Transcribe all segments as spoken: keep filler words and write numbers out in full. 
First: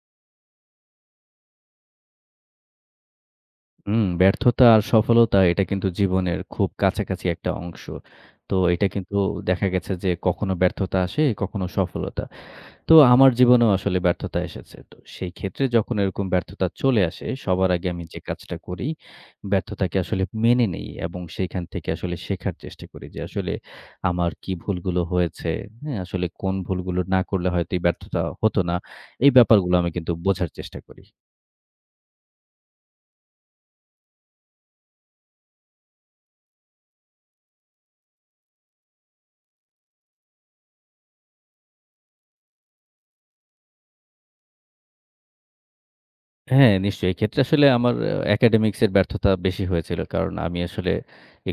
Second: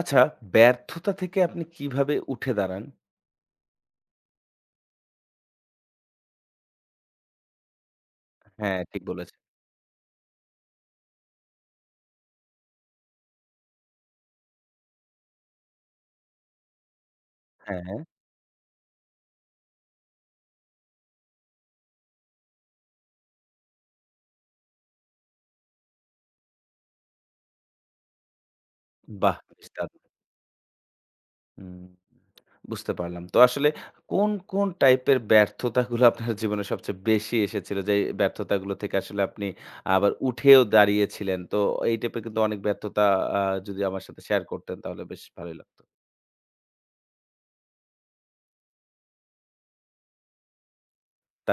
আচ্ছা, ব্যর্থতা থেকে আপনি কিভাবে উঠে দাঁড়ান? হুম, ব্যর্থতা আর সফলতা এটা কিন্তু জীবনের খুব কাছাকাছি একটা অংশ। তো হ্যাঁ, এটা ঠিক কিন্তু বলেছেন। দেখা গেছে যে কখনো ব্যর্থতা আসে, কখনো সফলতা। তো আমার জীবনেও আসলে ব্যর্থতা এসেছে। তো সেই ক্ষেত্রে যখন এরকম ব্যর্থতা চলে আসে, সবার হ্যাঁ, আগে হ্যাঁ। আমি যে কাজটা করি, ব্যর্থতাকে আসলে মেনে নেই এবং সেইখান থেকে আসলে শেখার চেষ্টা করি যে আসলে আমার কি ভুলগুলো হয়েছে, হ্যাঁ? আসলে কোন ভুলগুলো না করলে হয়তো এই ব্যর্থতা হতো না। এই বাহ! বেশ ব্যাপারগুলো আমি দারুণ। কিন্তু বোঝার চেষ্টা করি। হুম, বুঝতে পারলাম। তো আসলে কোন, কোন টাইপের ব্যর্থতাগুলো আপনার জীবনে সবচেয়ে বেশি এসেছিল? যে এই ব্যর্থতাগুলো থেকে আসলে আপনি আবার উঠেও দাঁড়িয়েছিলেন। তো এই টাইপের কিন্তু অনেক ব্যর্থতা আ যদি আমার সাথে শেয়ার করতেন তাহলে বেশ ভালোই লাগতো। হ্যাঁ, নিশ্চয়ই। এক্ষেত্রে আসলে আমার আ একাডেমিক্স এর ব্যর্থতা বেশি হয়েছিল। কারণ আমি আসলে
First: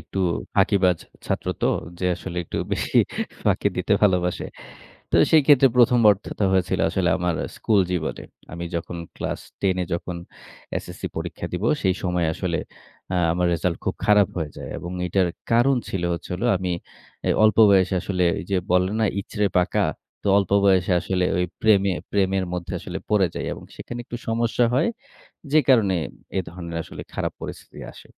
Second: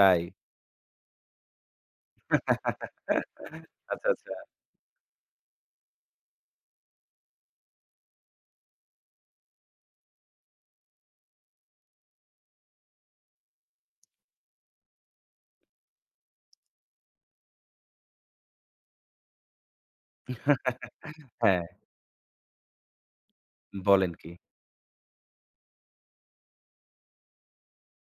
একটু ফাঁকিবাজ ছাত্র তো, যে আসলে একটু বেশি ফাঁকি দিতে আচ্ছা, আচ্ছা। ভালোবাসে। তো সেই ক্ষেত্রে ১ম ব্যর্থতা হয়েছিল আসলে আমার স্কুল জীবনে। আমি যখন ক্লাস দশ এ যখন এসএসসি পরীক্ষা দিব, সেই সময় আসলে আ আমার রেজাল্ট খুব খারাপ হয়ে যায় এবং এটার কারণ ছিল হচ্ছে হলো আমি এ অল্প বয়সে আসলে এই যে বলে না ইচড়ে পাকা? তো অল্প বয়সে আসলে ওই হ্যাঁ, প্রেমে প্রেমের মধ্যে আসলে পড়ে যাই এবং সেখানে বলেন একটু কি? সমস্যা হয়। যে কারণে এ ধরনের আসলে খারাপ পরিস্থিতি আসে।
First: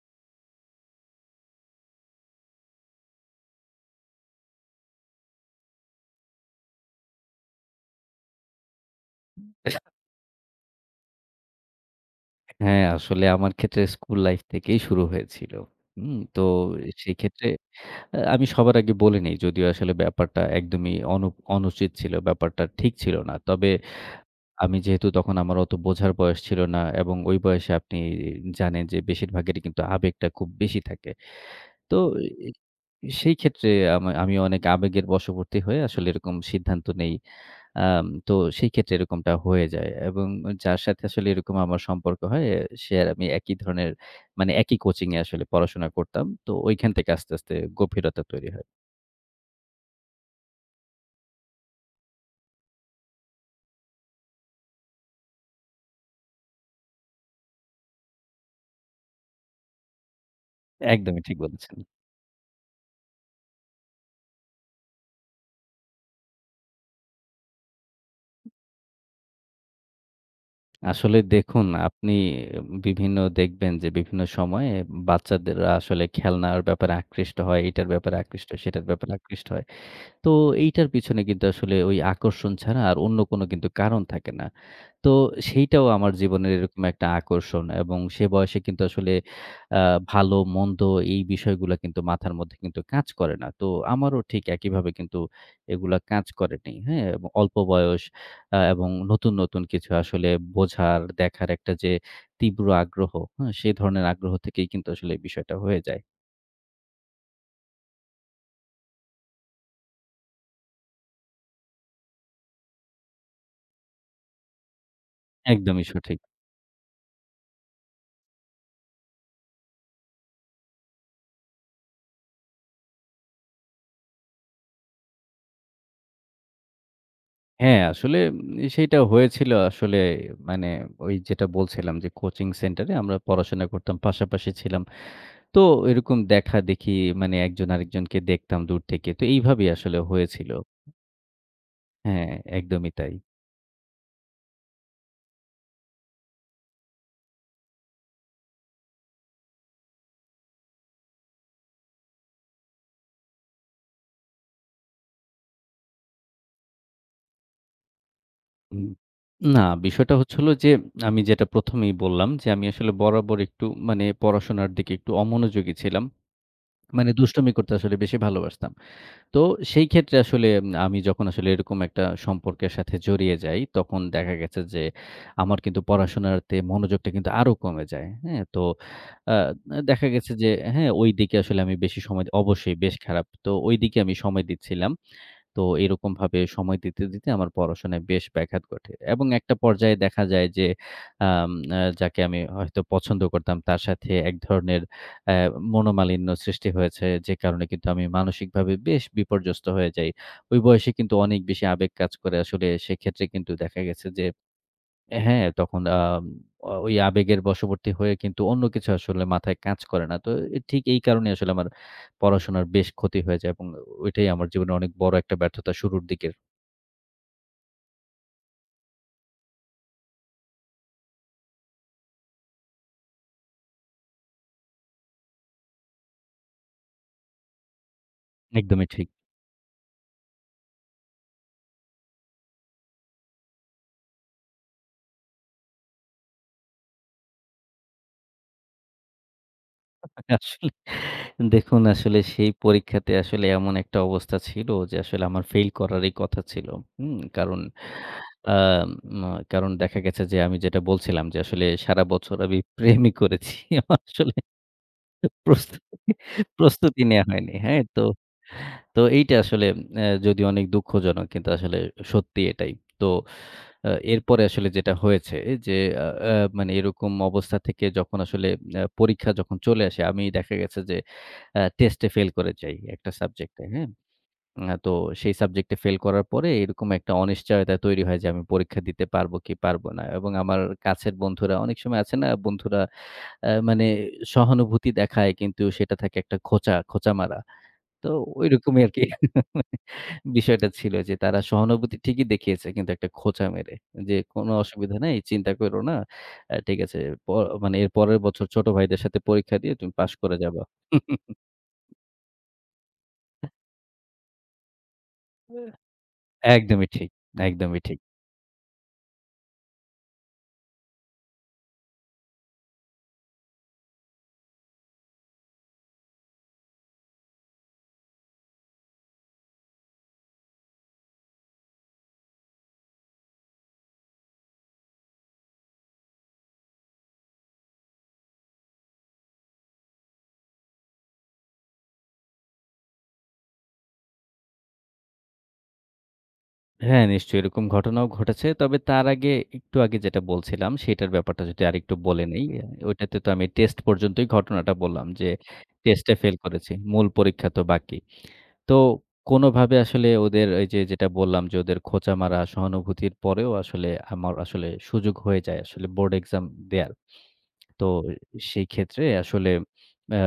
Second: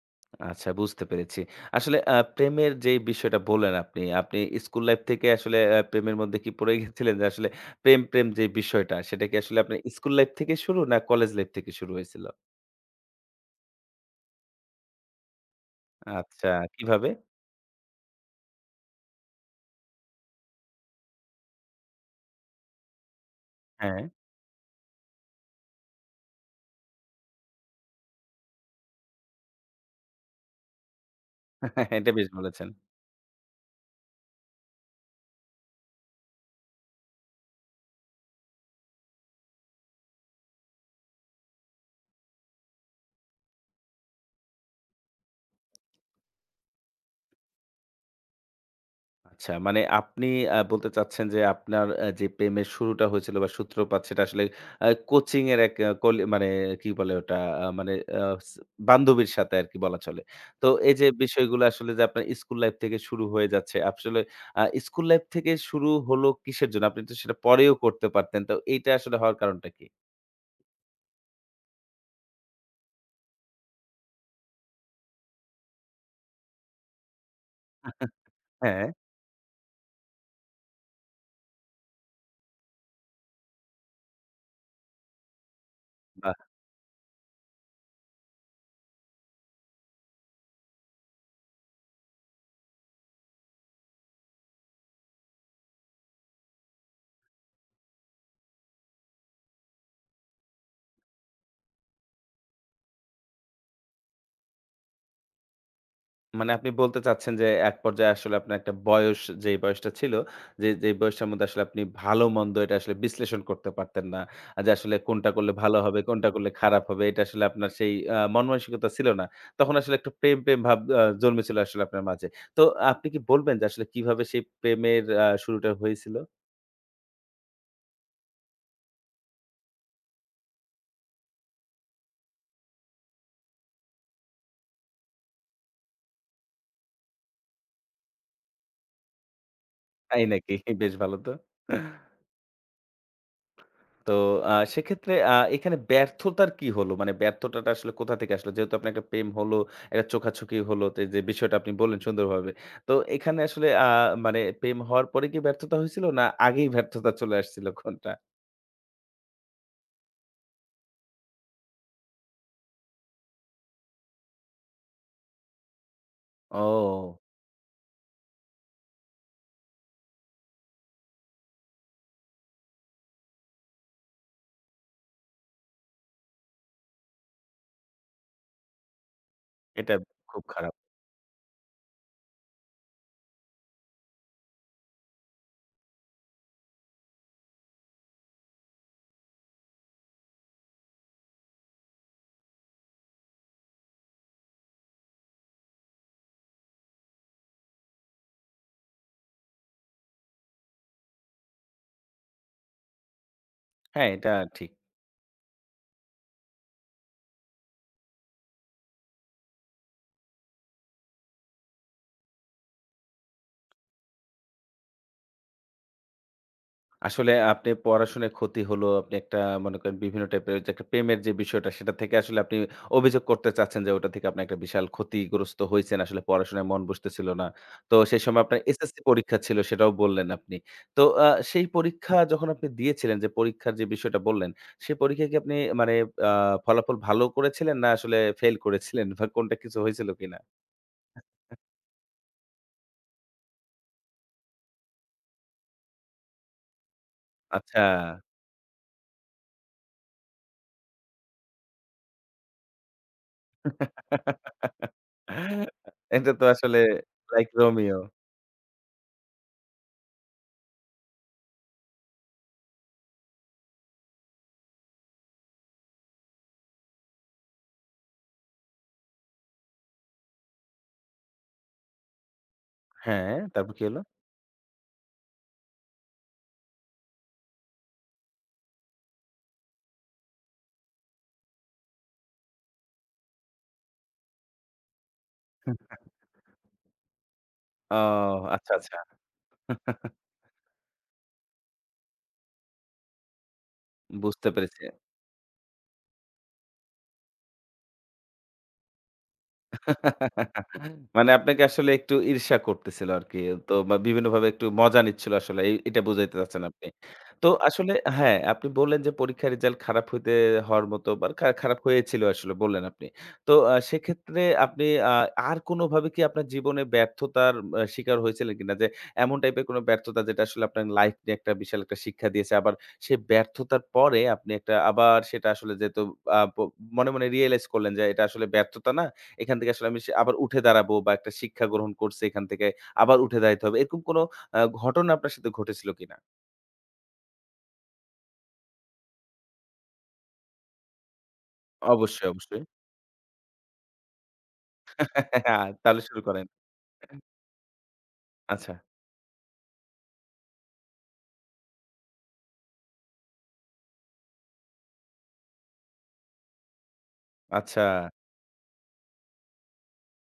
আচ্ছা বুঝতে পেরেছি। আসলে আ প্রেমের যেই বিষয়টা বললেন আপনি, আপনি স্কুল লাইফ থেকে আসলে আ প্রেমের মধ্যে কি পড়ে গেছিলেন? যে আসলে প্রেম, প্রেম যে বিষয়টা সেটা কি আসলে আপনার স্কুল লাইফ থেকে শুরু না কলেজ লাইফ থেকে শুরু হয়েছিল? হ্যাঁ, আসলে আমার ক্ষেত্রে স্কুল লাইফ থেকেই শুরু হয়েছিল। হুম? তো আচ্ছা, কিভাবে? সেক্ষেত্রে আ আমি সবার আগে বলে নেই যদিও আসলে ব্যাপারটা একদমই অনু অনুচিত ছিল। ব্যাপারটা ঠিক ছিল না। তবে হ্যাঁ, আমি যেহেতু তখন আমার অত বোঝার বয়স ছিল না এবং ওই বয়সে আপনি জানেন যে বেশিরভাগেরই কিন্তু আবেগটা খুব বেশি থাকে। তো এটা বেশ এ বলেছেন। সেই ক্ষেত্রে আমা আমি অনেক আবেগের বশবর্তী হয়ে আসলে এরকম সিদ্ধান্ত নেই। আম তো সেই ক্ষেত্রে এরকমটা হয়ে যায় এবং যার সাথে আসলে এরকম আমার সম্পর্ক হয়, সে আর আমি একই ধরনের মানে একই কোচিংয়ে আসলে পড়াশোনা করতাম। তো ঐখান থেকে আস্তে, আস্তে গভীরতা তৈরি হয়। আচ্ছা মানে আপনি আ বলতে চাচ্ছেন যে আপনার আ যে প্রেমের শুরুটা হয়েছিল বা সূত্রপাত সেটা আসলে আ কোচিং এর এক আ কলি মানে কি বলে ওটা আ মানে আ স বান্ধবীর সাথে আরকি বলা চলে। তো এই যে একদমই ঠিক বিষয়গুলো বলেছেন। আসলে যে আপনার স্কুল লাইফ থেকে শুরু হয়ে যাচ্ছে। আসলে আ স্কুল লাইফ থেকে শুরু হলো কিসের জন্য? আপনি তো সেটা পরেও করতে পারতেন। তো এইটা আসলে হওয়ার কারণটা কি? আসলে দেখুন আপনি বিভিন্ন দেখবেন যে বিভিন্ন সময়ে বাচ্চাদেররা আসলে খেলনার ব্যাপারে আকৃষ্ট হয়, এটার ব্যাপারে আকৃষ্ট হয়, সেটার হ্যাঁ, ব্যাপারে আকৃষ্ট হয়। তো এইটার পিছনে কিন্তু আসলে ওই আকর্ষণ ছাড়া আর অন্য কোনো কিন্তু কারণ থাকে না। তো সেইটাও আমার বাহ! জীবনের এরকম একটা আকর্ষণ এবং সে বয়সে কিন্তু আসলে আ ভালো মন্দ এই বিষয়গুলা কিন্তু মাথার মধ্যে কিন্তু কাজ করে না। তো আমারও ঠিক একইভাবে কিন্তু এগুলা কাজ করেনি। হ্যাঁ? এবং অল্প বয়স আ এবং নতুন, নতুন কিছু আসলে বোঝার, দেখার একটা যে তীব্র আগ্রহ, হ্যাঁ? সেই ধরনের আগ্রহ থেকেই কিন্তু আসলে এই বিষয়টা হয়ে যায়। মানে আপনি বলতে চাচ্ছেন যে, এক পর্যায়ে আসলে আপনার একটা বয়স যেই বয়সটা ছিল, যে যেই বয়সটার মধ্যে আসলে আপনি ভালো-মন্দ এটা আসলে বিশ্লেষণ করতে পারতেন না। আ যে আসলে কোনটা করলে ভালো একদমই হবে, সঠিক। কোনটা করলে খারাপ হবে, এটা আসলে আপনার সেই আ মন-মানসিকতা ছিল না। তখন আসলে একটু প্রেম, প্রেম ভাব আ জন্মেছিল আসলে আপনার মাঝে। তো আপনি কি বলবেন যে আসলে কিভাবে সেই প্রেমের আ শুরুটা হয়েছিল? হ্যাঁ, আসলে উম সেইটা হয়েছিল আসলে মানে ওই যেটা বলছিলাম যে কোচিং সেন্টারে আমরা পড়াশোনা করতাম, পাশাপাশি ছিলাম। তো এরকম দেখা-দেখি মানে একজন আরেকজনকে দেখতাম দূর থেকে। তো এইভাবেই আসলে তাই হয়েছিল। নাকি? বেশ ভালো তো। হ্যাঁ, একদমই তাই। তো আ সেক্ষেত্রে আ এখানে ব্যর্থতার কি হলো? মানে ব্যর্থতাটা আসলে কোথা থেকে আসলো? যেহেতু আপনার একটা প্রেম হলো, একটা চোখাচোখি হলো, তে যে বিষয়টা আপনি বললেন সুন্দরভাবে। তো এখানে আসলে আ মানে প্রেম হওয়ার পরে কি ব্যর্থতা হয়েছিল? না আগেই ব্যর্থতা চলে আসছিল কোনটা? উম না, বিষয়টা হচ্ছে হলো যে আমি যেটা ১ম এই বললাম যে আমি আসলে বরাবর একটু মানে পড়াশোনার দিকে একটু অমনোযোগী ছিলাম। মানে ও! দুষ্টুমি করতে আসলে বেশি ভালোবাসতাম। তো সেই ক্ষেত্রে আসলে আমি যখন আসলে এরকম একটা সম্পর্কের সাথে জড়িয়ে যাই, তখন দেখা গেছে যে আমার কিন্তু পড়াশোনাতে মনোযোগটা কিন্তু আরো কমে যায়। হ্যাঁ? তো আ এটা দেখা গেছে খুব যে খারাপ। হ্যাঁ, ওইদিকে আসলে আমি বেশি সময় দি- অবশ্যই বেশ খারাপ। তো ওইদিকে আমি সময় দিচ্ছিলাম। তো এরকমভাবে সময় দিতে, দিতে আমার পড়াশোনায় বেশ ব্যাঘাত ঘটে এবং একটা পর্যায়ে দেখা যায় যে আম আ যাকে আমি হয়তো পছন্দ করতাম তার সাথে এক ধরনের অ্যা মনোমালিন্য সৃষ্টি হয়েছে। যে কারণে কিন্তু আমি মানসিকভাবে বেশ বিপর্যস্ত হয়ে যাই। ওই বয়সে কিন্তু অনেক বেশি আবেগ কাজ করে। আসলে সেক্ষেত্রে কিন্তু দেখা গেছে হ্যাঁ, যে এটা ঠিক। হ্যাঁ, তখন আম অ ওই আবেগের বশবর্তী হয়ে কিন্তু অন্য কিছু আসলে মাথায় কাজ করে না। তো এ ঠিক এই কারণেই আসলে আমার পড়াশোনার বেশ ক্ষতি হয়ে যায় এবং ওইটাই আমার জীবনে অনেক বড় একটা ব্যর্থতা শুরুর দিকের। আসলে আপনি পড়াশোনায় ক্ষতি হলো, আপনি একটা মনে করেন বিভিন্ন টাইপের যে একটা প্রেমের যে বিষয়টা সেটা থেকে আসলে আপনি অভিযোগ করতে চাচ্ছেন যে ওটা থেকে আপনি একটা বিশাল ক্ষতিগ্রস্ত হইছেন। আসলে পড়াশোনায় মন বসতেছিল না। তো সেই সময় আপনার একদমই এসএসসি ঠিক। পরীক্ষা ছিল সেটাও বললেন আপনি। তো আ সেই পরীক্ষা যখন আপনি দিয়েছিলেন যে পরীক্ষার যে বিষয়টা বললেন, সেই পরীক্ষায় কি আপনি মানে আ ফলাফল ভালো করেছিলেন না আসলে ফেইল করেছিলেন বা কোনটা কিছু হয়েছিল কিনা? আসলে দেখুন আসলে সেই পরীক্ষাতে আসলে এমন একটা অবস্থা ছিল যে আসলে আমার ফেইল করারই কথা ছিল। হুম? কারণ আচ্ছা। আম আ কারণ দেখা গেছে যে আমি যেটা বলছিলাম যে আসলে সারা বছর আমি প্রেমই করেছি। আমার আসলে প্রস্তুতি এটা তো আসলে প্রস্তুতি নেয়া লাইক হয়নি। হ্যাঁ? রোমিও। তো, তো এইটা আসলে অ্যা যদিও অনেক দুঃখজনক কিন্তু আসলে সত্যি এটাই। তো আ এরপরে আসলে যেটা হয়েছে যে আ আ মানে এরকম অবস্থা থেকে যখন আসলে আ পরীক্ষা যখন চলে আসে আমি দেখা গেছে যে আ টেস্টে ফেল করে যাই একটা হ্যাঁ, সাবজেক্টে, তারপর কি হ্যাঁ? হলো? আ তো সেই সাবজেক্টে ফেল করার পরে এরকম একটা অনিশ্চয়তা তৈরি হয় যে আমি পরীক্ষা দিতে পারব কি পারব না। এবং আমার কাছের বন্ধুরা অনেক সময় আছে না বন্ধুরা আ মানে সহানুভূতি দেখায় কিন্তু সেটা থাকে একটা খোঁচা, খোঁচা মারা। ও তো আচ্ছা, ঐরকমই আচ্ছা। আরকি। বিষয়টা ছিল যে তারা সহানুভূতি ঠিকই দেখিয়েছে কিন্তু একটা খোঁচা মেরে। যে বুঝতে কোনো পেরেছি। অসুবিধা নাই, চিন্তা করো না। আ ঠিক আছে, প মানে এর পরের বছর ছোট ভাইদের সাথে পরীক্ষা দিয়ে তুমি পাস করে যাবা। মানে আপনাকে আসলে একটু ঈর্ষা করতেছিল আরকি। তো বা বিভিন্নভাবে একটু মজা নিচ্ছিল আসলে। এই এটা বুঝাইতে চাচ্ছেন আপনি। একদমই ঠিক, তো একদমই আসলে ঠিক। হ্যাঁ, আপনি বললেন যে পরীক্ষার রেজাল্ট খারাপ হইতে হওয়ার মতো বা খা খারাপ হয়েছিল আসলে বললেন আপনি। তো আ সেক্ষেত্রে আপনি আ আর কোনোভাবে কি আপনার জীবনে ব্যর্থতার আ শিকার হয়েছিলেন কিনা? যে এমন টাইপের কোনো ব্যর্থতা যেটা আসলে আপনার লাইফ নিয়ে একটা বিশাল একটা শিক্ষা দিয়েছে। আবার সেই ব্যর্থতার পরে আপনি একটা আবার সেটা আসলে যেহেতু আ প মনে, মনে রিয়ালাইজ করলেন যে এটা আসলে ব্যর্থতা না। এখান থেকে আসলে আমি সে আবার উঠে দাঁড়াবো বা একটা শিক্ষা গ্রহণ করছি এখান থেকে আবার উঠে দাঁড়াইতে হবে। এরকম কোনো আ ঘটনা আপনার সাথে ঘটেছিল কিনা? হ্যাঁ, নিশ্চয়ই এরকম ঘটনাও ঘটেছে। তবে তার আগে একটু আগে যেটা বলছিলাম সেটার ব্যাপারটা যদি আরেকটু বলে অবশ্যই, নেই। অবশ্যই। ওইটাতে তো আমি টেস্ট পর্যন্তই ঘটনাটা বললাম যে তাহলে টেস্টে শুরু ফেল করেন। করেছি। মূল পরীক্ষা তো বাকি। আচ্ছা, তো কোনোভাবে আসলে ওদের এই যে যেটা বললাম যে ওদের খোঁচা মারা সহানুভূতির পরেও আসলে আমার আসলে সুযোগ হয়ে যায় আসলে বোর্ড এক্সাম দেয়ার। আচ্ছা। তো সেই ক্ষেত্রে আসলে আ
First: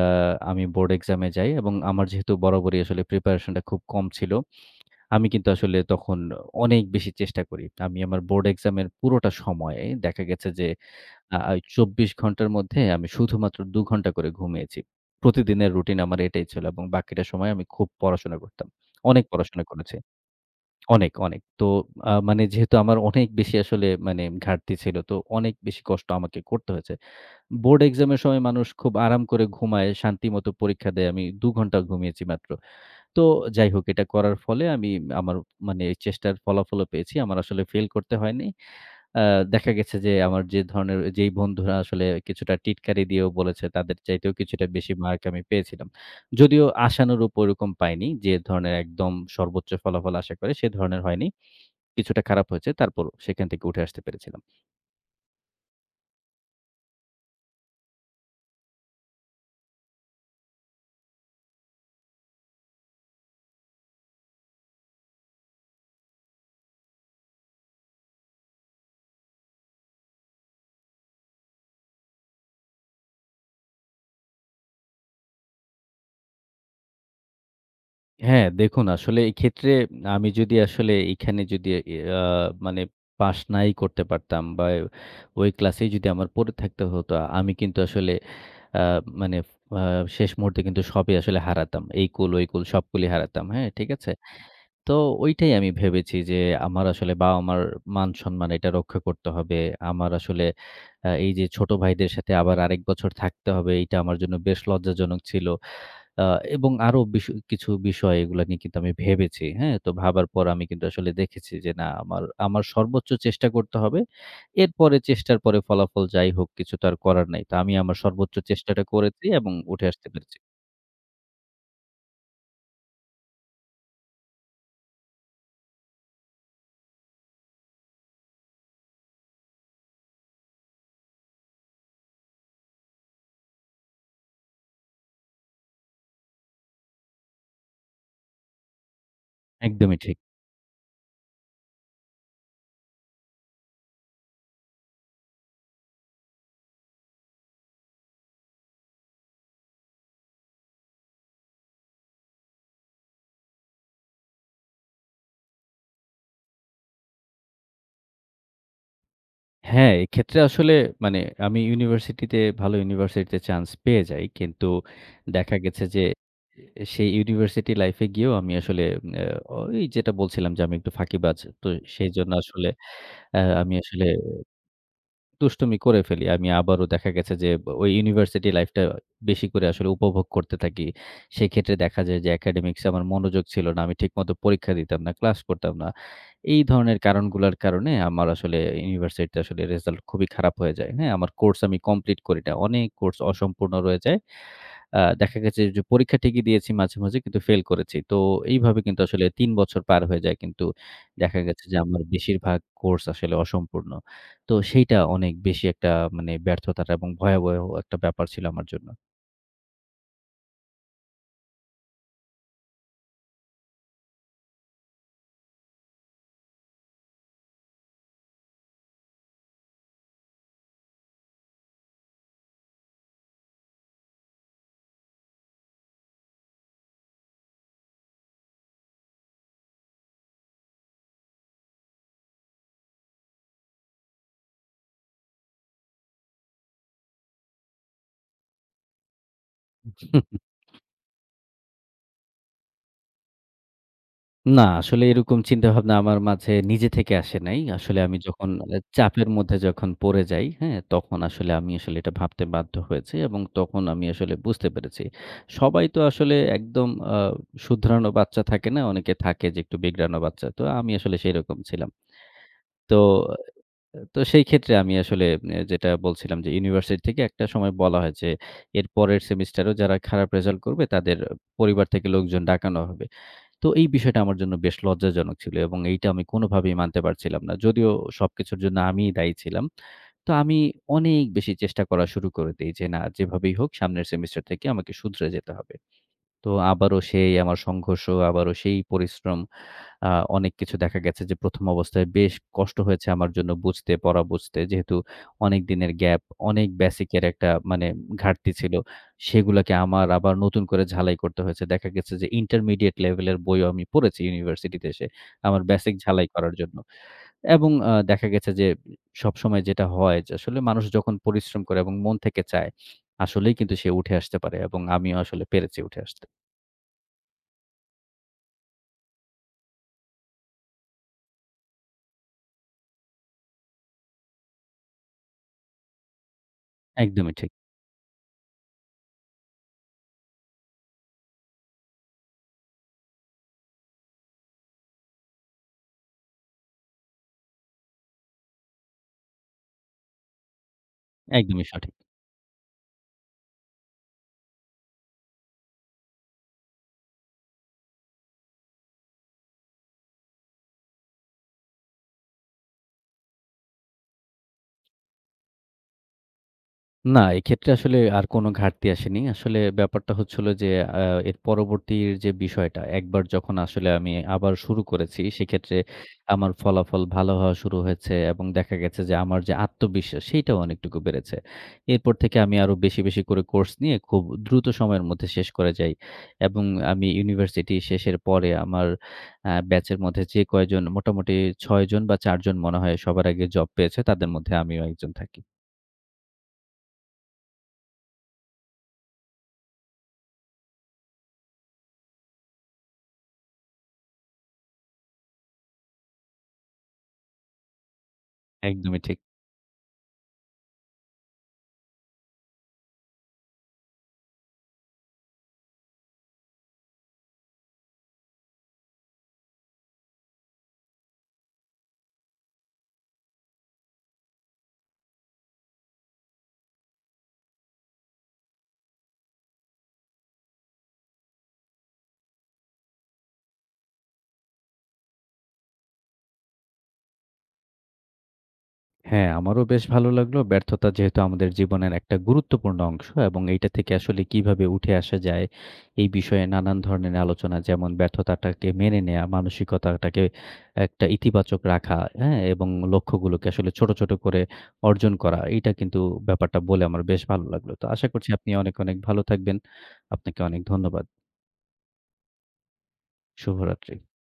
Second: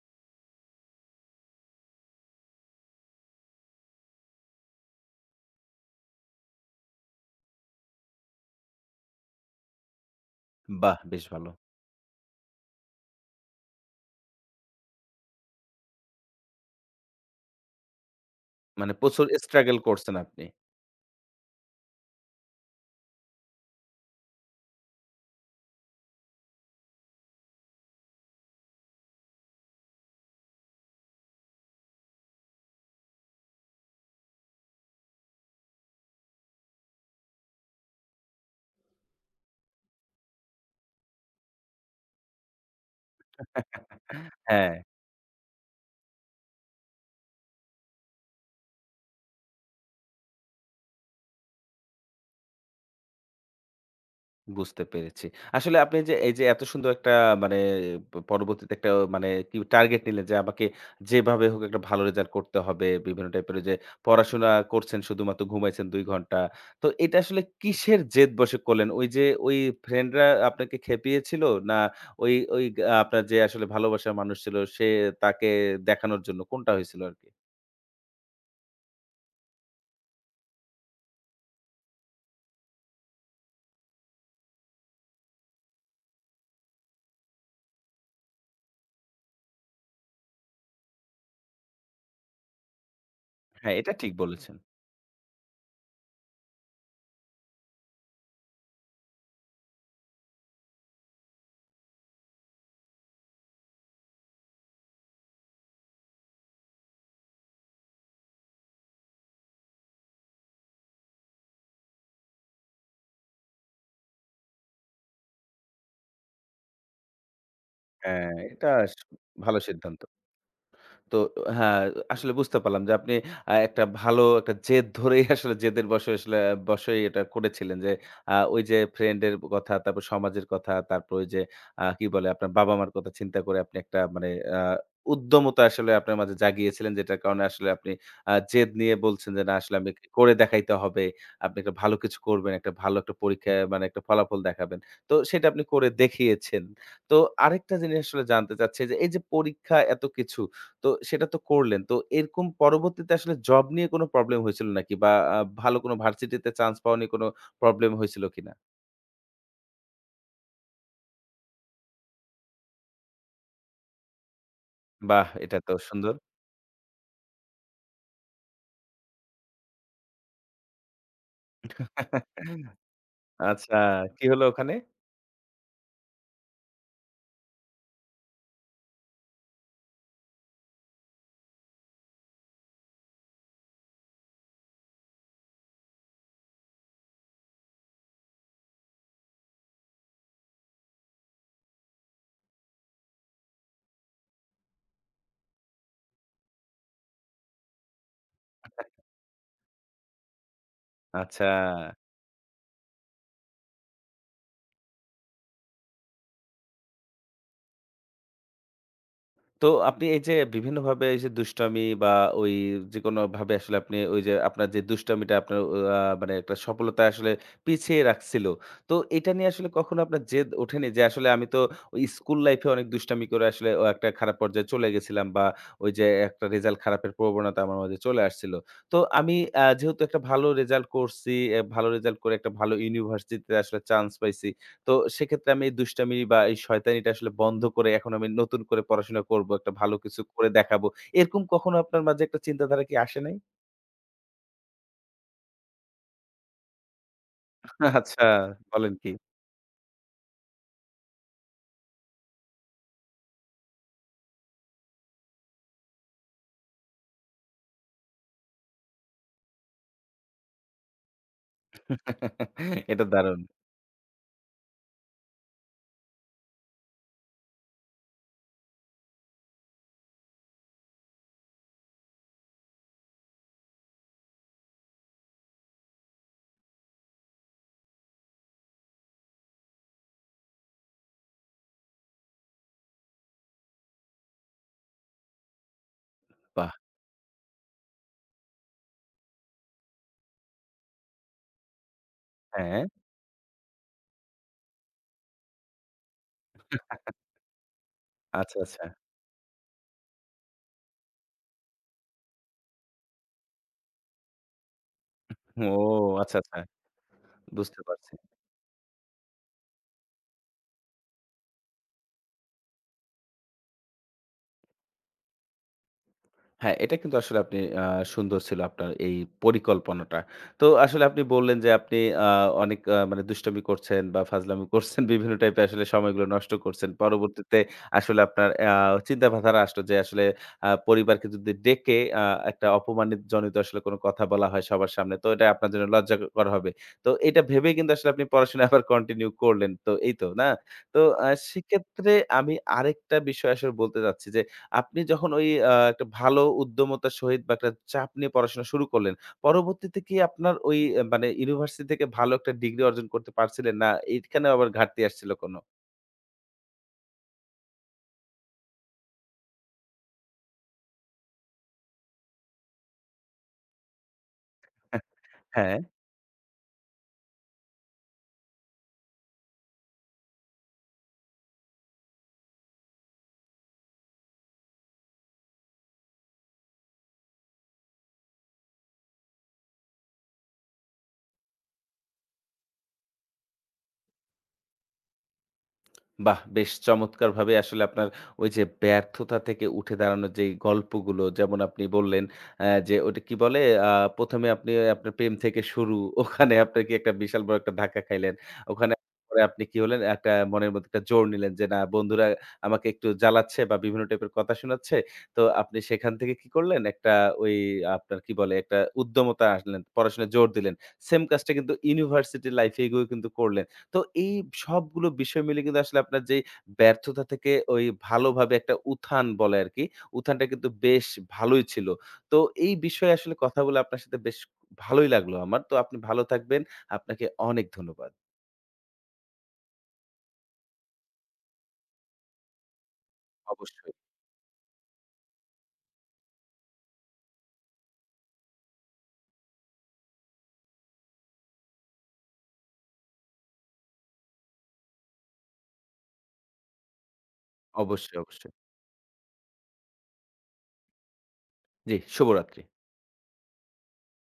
আমি বোর্ড এক্সামে যাই এবং আমার যেহেতু বরাবরই আসলে প্রিপারেশনটা খুব কম ছিল। আমি কিন্তু আসলে তখন অনেক বেশি চেষ্টা করি। আমি আমার বোর্ড এক্সামের পুরোটা সময়ে দেখা গেছে যে বাহ! বেশ আ ভালো। আ চব্বিশ ঘন্টার মধ্যে আমি শুধুমাত্র দুই ঘন্টা করে ঘুমিয়েছি। প্রতিদিনের রুটিন আমার এটাই ছিল এবং বাকিটা সময় আমি খুব পড়াশোনা করতাম। মানে অনেক প্রচুর পড়াশোনা struggle করেছি। করছেন আপনি। অনেক, অনেক। তো আ মানে যেহেতু আমার অনেক বেশি আসলে মানে ঘাটতি ছিল, তো অনেক বেশি কষ্ট আমাকে করতে হয়েছে। বোর্ড এক্সামের সময় মানুষ খুব আরাম করে ঘুমায়, শান্তিমতো পরীক্ষা দেয়। আমি দুই ঘন্টা ঘুমিয়েছি মাত্র। তো যাই হোক এটা করার ফলে আমি আমার মানে এই চেষ্টার ফলাফলও পেয়েছি। আমার আসলে ফেল করতে হয়নি। আ দেখা গেছে যে আমার যে ধরনের যেই বন্ধুরা আসলে কিছুটা টিটকারি দিয়েও বলেছে তাদের চাইতেও কিছুটা হ্যাঁ। বেশি মার্ক আমি পেয়েছিলাম। যদিও আশানুরূপ ওরকম পাইনি। যে ধরনের একদম সর্বোচ্চ ফলাফল আশা করে সে ধরনের হয়নি। কিছুটা খারাপ হয়েছে। তারপরও সেখান থেকে উঠে আসতে পেরেছিলাম। বুঝতে পেরেছি। আসলে আপনি যে এই যে এত সুন্দর একটা মানে প পরবর্তীতে একটা মানে কি টার্গেট নিলেন যে আমাকে যেভাবে হোক একটা ভালো রেজাল্ট করতে হবে। বিভিন্ন টাইপের ওই যে পড়াশোনা করছেন শুধুমাত্র ঘুমাইছেন দুই ঘন্টা। তো এটা আসলে কিসের জেদ বশে করলেন? ওই যে ওই ফ্রেন্ডরা আপনাকে খেপিয়েছিল? না ওই ওই আ আপনার যে আসলে ভালোবাসার মানুষ ছিল সে তাকে দেখানোর জন্য কোনটা হয়েছিল আরকি? হ্যাঁ, দেখুন আসলে এক্ষেত্রে আমি যদি আসলে এখানে যদি আ মানে পাস নাই করতে পারতাম বা ওই ক্লাসেই যদি আমার পড়ে থাকতে হতো, আমি কিন্তু আসলে আ মানে আ শেষ মুহূর্তে কিন্তু সবই আসলে হারাতাম। এই কুল, ওই কুল সবগুলি হারাতাম। হ্যাঁ, হ্যাঁ, ঠিক এটা আছে? ঠিক বলেছেন। তো ওইটাই আমি ভেবেছি যে আমার আসলে বাবা-মার মান-সম্মান এটা রক্ষা করতে হবে। আমার আসলে আ এই যে ছোট ভাইদের সাথে আবার আরেক বছর থাকতে হবে, এইটা আমার জন্য বেশ লজ্জাজনক ছিল। আ এবং আরো বিষ কিছু বিষয় এগুলা নিয়ে কিন্তু আমি ভেবেছি। হ্যাঁ? তো ভাবার পর আমি কিন্তু আসলে দেখেছি যে না আমার, আমার সর্বোচ্চ চেষ্টা করতে হবে। এরপরে চেষ্টার পরে ফলাফল যাই হোক কিছু তো আর করার নাই। তো আমি আমার হ্যাঁ, সর্বোচ্চ এটা চেষ্টাটা আস করেছি এবং ভালো উঠে সিদ্ধান্ত। আসতে পেরেছি। তো হ্যাঁ, আসলে বুঝতে পারলাম যে আপনি আ একটা ভালো একটা জেদ ধরেই আসলে জেদের বশে আসলে বশেই এটা করেছিলেন যে আ ওই যে ফ্রেন্ডের কথা, তারপর সমাজের কথা, তারপর ওই যে আ কি বলে আপনার বাবা-মার কথা চিন্তা করে আপনি একটা মানে আ উদ্যমতা আসলে আপনার মাঝে জাগিয়েছিলেন যেটার কারণে আসলে আপনি আ জেদ নিয়ে বলছেন যে, "না আসলে আমি একদমই ঠিক। করে দেখাইতে হবে। আপনি একটা ভালো কিছু করবেন, একটা ভালো একটা পরীক্ষা মানে একটা ফলাফল দেখাবেন।" তো সেটা আপনি করে দেখিয়েছেন। তো আরেকটা জিনিস আসলে জানতে চাচ্ছি যে এই যে পরীক্ষা এত কিছু তো সেটা তো করলেন। তো এরকম পরবর্তীতে আসলে জব নিয়ে কোনো প্রবলেম হয়েছিল নাকি? বা আ ভালো কোনো ভার্সিটিতে চান্স পাওয়া নিয়ে কোনো প্রবলেম হয়েছিল কিনা? হ্যাঁ, এক্ষেত্রে আসলে মানে আমি ইউনিভার্সিটিতে ভালো ইউনিভার্সিটিতে চান্স পেয়ে যাই। কিন্তু বাহ! দেখা এটা তো গেছে যে সুন্দর। এ সেই ইউনিভার্সিটি লাইফে গিয়েও আমি আসলে আ ওই যেটা বলছিলাম যে আমি একটু ফাঁকিবাজ। তো সেইজন্য আসলে আ আমি আচ্ছা, আসলে কি হলো ওখানে? দুষ্টুমি করে ফেলি। আমি আবারও দেখা গেছে যে ওই ইউনিভার্সিটি লাইফটা বেশি করে আসলে উপভোগ করতে থাকি। সেক্ষেত্রে দেখা যায় যে একাডেমিক্সে আমার মনোযোগ ছিল না। আমি ঠিকমতো পরীক্ষা দিতাম না, ক্লাস করতাম না। এই ধরনের কারণগুলার কারণে আমার আসলে ইউনিভার্সিটিতে আসলে রেজাল্ট খুবই খারাপ হয়ে যায়। হ্যাঁ? আমার কোর্স আমি কমপ্লিট করি না। অনেক কোর্স অসম্পূর্ণ রয়ে যায়। আ দেখা গেছে যে পরীক্ষা ঠিকই দিয়েছি মাঝে, মাঝে কিন্তু ফেল করেছি। তো এইভাবে কিন্তু আসলে তিন বছর পার হয়ে যায় কিন্তু দেখা আচ্ছা। গেছে যে আমার বেশিরভাগ কোর্স আসলে অসম্পূর্ণ। তো সেইটা অনেক বেশি একটা মানে ব্যর্থতার এবং ভয়াবহ একটা ব্যাপার ছিল আমার জন্য। তো আপনি এই যে বিভিন্নভাবে এই যে দুষ্টামি বা ওই যেকোনো ভাবে আসলে আপনি ওই যে আপনার যে দুষ্টামিটা আপনার আহ, মানে একটা সফলতা আসলে পিছিয়ে রাখছিল তো এটা নিয়ে আসলে কখনো আপনার জেদ ওঠেনি যে আসলে আমি তো ওই স্কুল লাইফে অনেক দুষ্টামি করে আসলে ও একটা খারাপ পর্যায়ে চলে গেছিলাম বা ওই যে একটা রেজাল্ট খারাপের প্রবণতা আমার মধ্যে চলে আসছিল তো আমি আহ, যেহেতু একটা ভালো রেজাল্ট করছি আহ, ভালো রেজাল্ট করে একটা ভালো ইউনিভার্সিটিতে আসলে চান্স পাইছি তো সেক্ষেত্রে আমি এই দুষ্টামি বা এই শয়তানিটা আসলে বন্ধ করে এখন আমি নতুন করে পড়াশোনা করব। একটা ভালো কিছু করে দেখাবো। এরকম কখনো আপনার মাঝে একটা চিন্তাধারা কি আসে নাই? না, আসলে এরকম চিন্তাভাবনা আমার মাঝে নিজে থেকে আসে নাই। আসলে আমি আচ্ছা, যখন আ বলেন কি? চাপের মধ্যে যখন পড়ে যাই, হ্যাঁ? তখন আসলে আমি আসলে এটা ভাবতে বাধ্য হয়েছি এবং তখন আমি আসলে বুঝতে পেরেছি। সবাই তো আসলে একদম আ শুধরানো বাচ্চা থাকে না? অনেকে থাকে যে একটু বিগড়ানো বাচ্চা। তো আমি আসলে সেরকম ছিলাম। তো এটা দারুণ! তো সেই ক্ষেত্রে আমি আসলে এ যেটা বলছিলাম যে ইউনিভার্সিটি থেকে একটা সময় বলা হয় যে, এর পরের সেমিস্টারেও যারা খারাপ রেজাল্ট করবে তাদের পরিবার থেকে লোকজন ডাকানো হবে। তো এই বিষয়টা আমার জন্য বেশ লজ্জাজনক ছিল এবং এইটা আমি কোনোভাবেই মানতে পারছিলাম না। যদিও সবকিছুর জন্য আমিই দায়ী ছিলাম। তো আমি অনেক বেশি চেষ্টা করা শুরু করে দেই যে, না যেভাবেই হোক সামনের সেমিস্টার থেকে আমাকে শুধরে যেতে হবে। তো বাহ! আবারও সেই আমার সংঘর্ষ, আবারও সেই পরিশ্রম। আ অনেক কিছু দেখা গেছে যে ১ম অবস্থায় বেশ কষ্ট হ্যাঁ, হয়েছে আমার জন্য বুঝতে, পড়া বুঝতে। যেহেতু অনেক দিনের গ্যাপ, অনেক বেসিকের একটা মানে ঘাটতি আচ্ছা, ছিল। আচ্ছা। সেগুলাকে আমার আবার নতুন করে ঝালাই করতে হয়েছে। দেখা গেছে যে ইন্টারমিডিয়েট লেভেলের বইও আমি পড়েছি ইউনিভার্সিটিতে এসে আমার ও বেসিক ঝালাই আচ্ছা, করার আচ্ছা। জন্য। এবং বুঝতে আ পারছি। দেখা গেছে যে সবসময় যেটা হয় যে আসলে মানুষ যখন পরিশ্রম করে এবং মন থেকে চায়, আসলেই কিন্তু সে উঠে আসতে পারে এবং আমিও আসলে পেরেছি উঠে আসতে। হ্যাঁ, এটা কিন্তু আসলে আপনি আ সুন্দর ছিল আপনার এই পরিকল্পনাটা। তো আসলে আপনি বললেন যে আপনি আ অনেক আ মানে দুষ্টামি করছেন বা ফাজলামি করছেন, বিভিন্ন টাইপের আসলে সময়গুলো নষ্ট করছেন। একদমই ঠিক। পরবর্তীতে আসলে আপনার আ চিন্তাধারা আসলো যে আসলে আ পরিবারকে যদি ডেকে আ একটা অপমানিত জনিত আসলে কোনো কথা বলা হয় সবার সামনে, তো এটা আপনার জন্য লজ্জাকর হবে। তো এটা ভেবেই কিন্তু আসলে আপনি পড়াশোনা আবার কন্টিনিউ করলেন। তো এই তো, না? তো আ একদমই সঠিক। সেক্ষেত্রে আমি আরেকটা বিষয় আসলে বলতে চাচ্ছি যে আপনি যখন ওই আ একটা ভালো উদ্যমতার সহিত বা একটা চাপ নিয়ে পড়াশোনা শুরু করলেন, পরবর্তীতে কি আপনার ওই আ মানে ইউনিভার্সিটি থেকে ভালো একটা ডিগ্রি অর্জন করতে পারছিলেন? না, এখানে আবার ঘাটতি আসছিল কোনো? না, এক্ষেত্রে আসলে আর কোনো ঘাটতি আসেনি। আসলে ব্যাপারটা হচ্ছে হলো যে, আ এর পরবর্তীর যে বিষয়টা, একবার যখন আসলে আমি আবার শুরু করেছি, সেক্ষেত্রে হ্যাঁ আমার ফলাফল ভালো হওয়া শুরু হয়েছে এবং দেখা গেছে যে, আমার যে আত্মবিশ্বাস, সেইটাও অনেকটুকু বেড়েছে। এরপর থেকে আমি আরো বেশি, বেশি করে কোর্স নিয়ে খুব দ্রুত সময়ের মধ্যে শেষ করে যাই এবং আমি ইউনিভার্সিটি শেষের পরে আমার আ ব্যাচের মধ্যে যে কয়জন, মোটামুটি ছয় জন বা চার জন মনে হয় সবার আগে জব পেয়েছে, তাদের মধ্যে আমিও একজন থাকি। বাহ! বেশ চমৎকারভাবে আসলে আপনার ওই যে ব্যর্থতা থেকে উঠে দাঁড়ানোর যেই গল্পগুলো যেমন আপনি বললেন অ্যা যে ওটা কি বলে? আ ১ম এ আপনি আপনার প্রেম থেকে শুরু ওখানে আপনার কি একটা বিশাল বড় একটা ধাক্কা খাইলেন। ওখানে একদমই ঠিক। পরে আপনি কি হলেন? একটা মনের মধ্যে একটা জোর নিলেন যে, না বন্ধুরা আমাকে একটু জ্বালাচ্ছে বা বিভিন্ন টাইপের কথা শোনাচ্ছে। তো আপনি সেখান থেকে কি করলেন? একটা ওই আপনার কি বলে? একটা উদ্যমতা আসলেন, পড়াশোনায় জোর দিলেন। সেম কাজটা কিন্তু ইউনিভার্সিটি লাইফ এ গিয়েও কিন্তু করলেন। তো এই সবগুলো বিষয় মিলে কিন্তু আসলে আপনার যেই ব্যর্থতা থেকে ওই ভালোভাবে একটা উত্থান বলে আরকি। উত্থানটা কিন্তু বেশ ভালোই ছিল। তো এই বিষয়ে আসলে কথা বলে আপনার সাথে বেশ ভালোই লাগলো আমার। তো আপনি ভালো থাকবেন। আপনাকে অনেক ধন্যবাদ। হ্যাঁ, আমারও বেশ ভালো লাগলো। ব্যর্থতা যেহেতু আমাদের জীবনের একটা গুরুত্বপূর্ণ অংশ এবং এইটা থেকে অবশ্যই, আসলে কিভাবে উঠে আসা যায়, এই বিষয়ে নানান ধরনের আলোচনা যেমন ব্যর্থতাটাকে মেনে নেয়া, মানসিকতাটাকে একটা ইতিবাচক রাখা, হ্যাঁ? এবং লক্ষ্যগুলোকে আসলে ছোট, ছোট করে অর্জন করা। এইটা কিন্তু ব্যাপারটা বলে আমার বেশ ভালো লাগলো। তো আশা অবশ্যই, করছি আপনি অবশ্যই। অনেক, অনেক ভালো থাকবেন। আপনাকে অনেক ধন্যবাদ। জি, শুভরাত্রি। শুভরাত্রি।